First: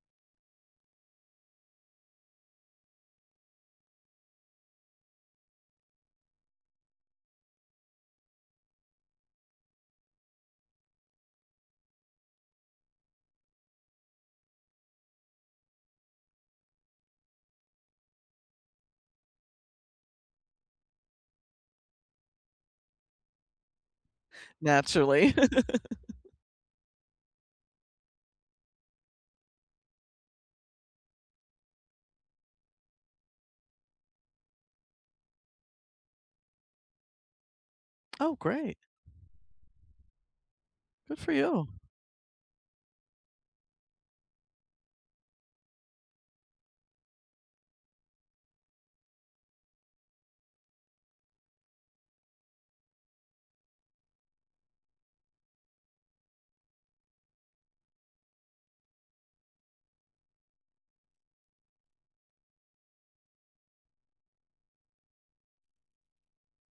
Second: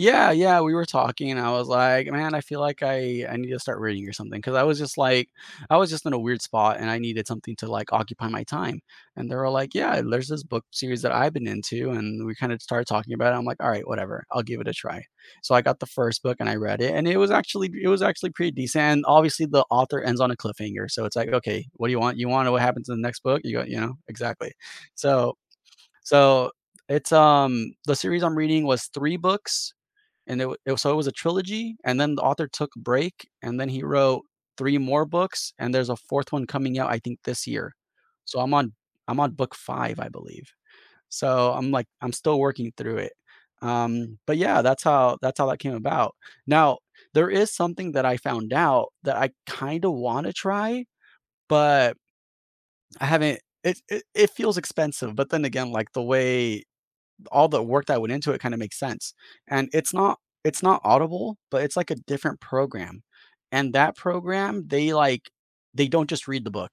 Yeah, yeah, we were talking and I was like, "Man, I feel like I I need to start reading or something." 'Cause I was just, like I was just in a weird spot and I needed something to, like, occupy my time, and they were like, "Yeah, there's this book series that I've been into" and we kinda started talking about it, I'm like, "Alright, whatever, I'll give it a try." So, I got the 1st book and I read it and it was actually pr it was actually pretty decent, and obviously the author ends on a cliffhanger, so it's like, "Okay, what do you want, you wanna know what happens in the next book?" You go you know? Exactly. Naturally. So so it's, um the series I'm reading was 3 books and it wa so it was a trilogy, and then the author took break, and then he wrote 3 more books, and there's a 4th one coming out, I think, this year. Oh, So, I'm on great. I'm on book 5, I believe. Good for So, you. I'm, like, I'm still working through it, um but, yeah, that's how that's how that came about. Now there is something that I found out that I kinda wanna try, but I haven't it it it feels expensive, but then again, like, the way all the work that went into it kinda makes sense. And it's not it's not Audible, but it's, like, a different program, and that program, they, like, they don't just read the book.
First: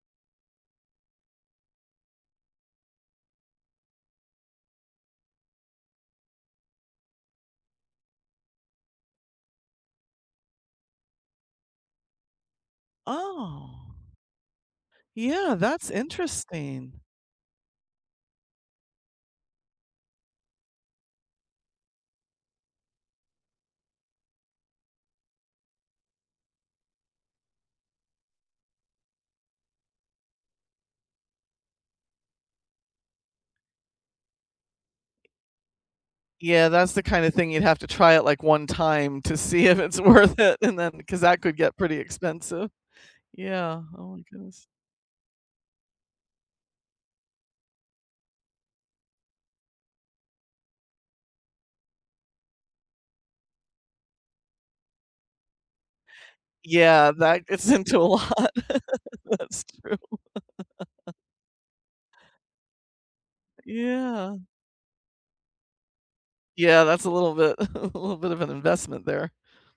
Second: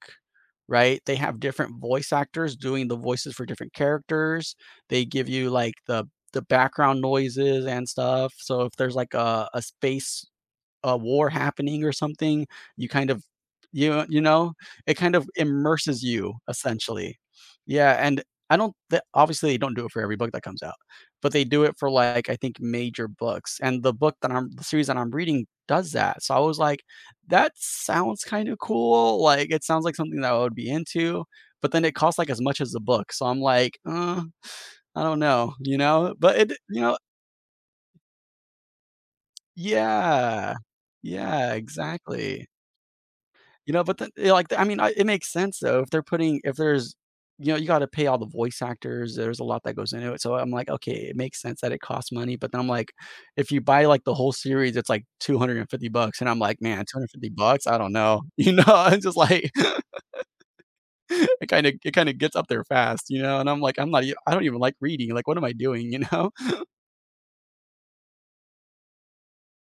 Right, they have different voice actors doing the voices for different characters. They give you, like, the the background noises and stuff, so if there's, like, uh, a space a war happening or something, you kind of Oh. Y you know? It kind of Yeah, that's immerses you, interesting. essentially. Yeah, and I don't the obviously they don't do it for every book that comes out, but they do it for, like, I think major books, and the book that I'm the series that I'm reading does that, so I was like, "That sounds kinda cool, like, it sounds like something that I would be into." But then it costs, like, as much as a book, so I'm like, "Uh, I don't know." You know? But it d Yeah, you that's know the kinda thing you'd have to try it, like, one time to see if it's worth Yeah, it, and then 'cause that yeah, could get pretty exactly. expensive. You Yeah, know, but then, oh my you know, like, I goodness. mean, it makes sense, though, if they're putting if there's you know, you gotta pay all the voice actors, there's a lot that goes into it. So, I'm like, "Okay, it makes sense that it costs money." But then I'm like if you buy, like, the whole series, it's like 250 bucks, and I'm like, "Man, two hundred Yeah, and fifty that bucks, gets I don't into a know." lot, you know, I'm just like that's true. It kinda it kinda gets up there fast, you know, and I'm like, "I'm not even I Yeah. don't even like reading, like, what am I doing?" you know? Yeah, that's a little bit, a little bit of an investment there.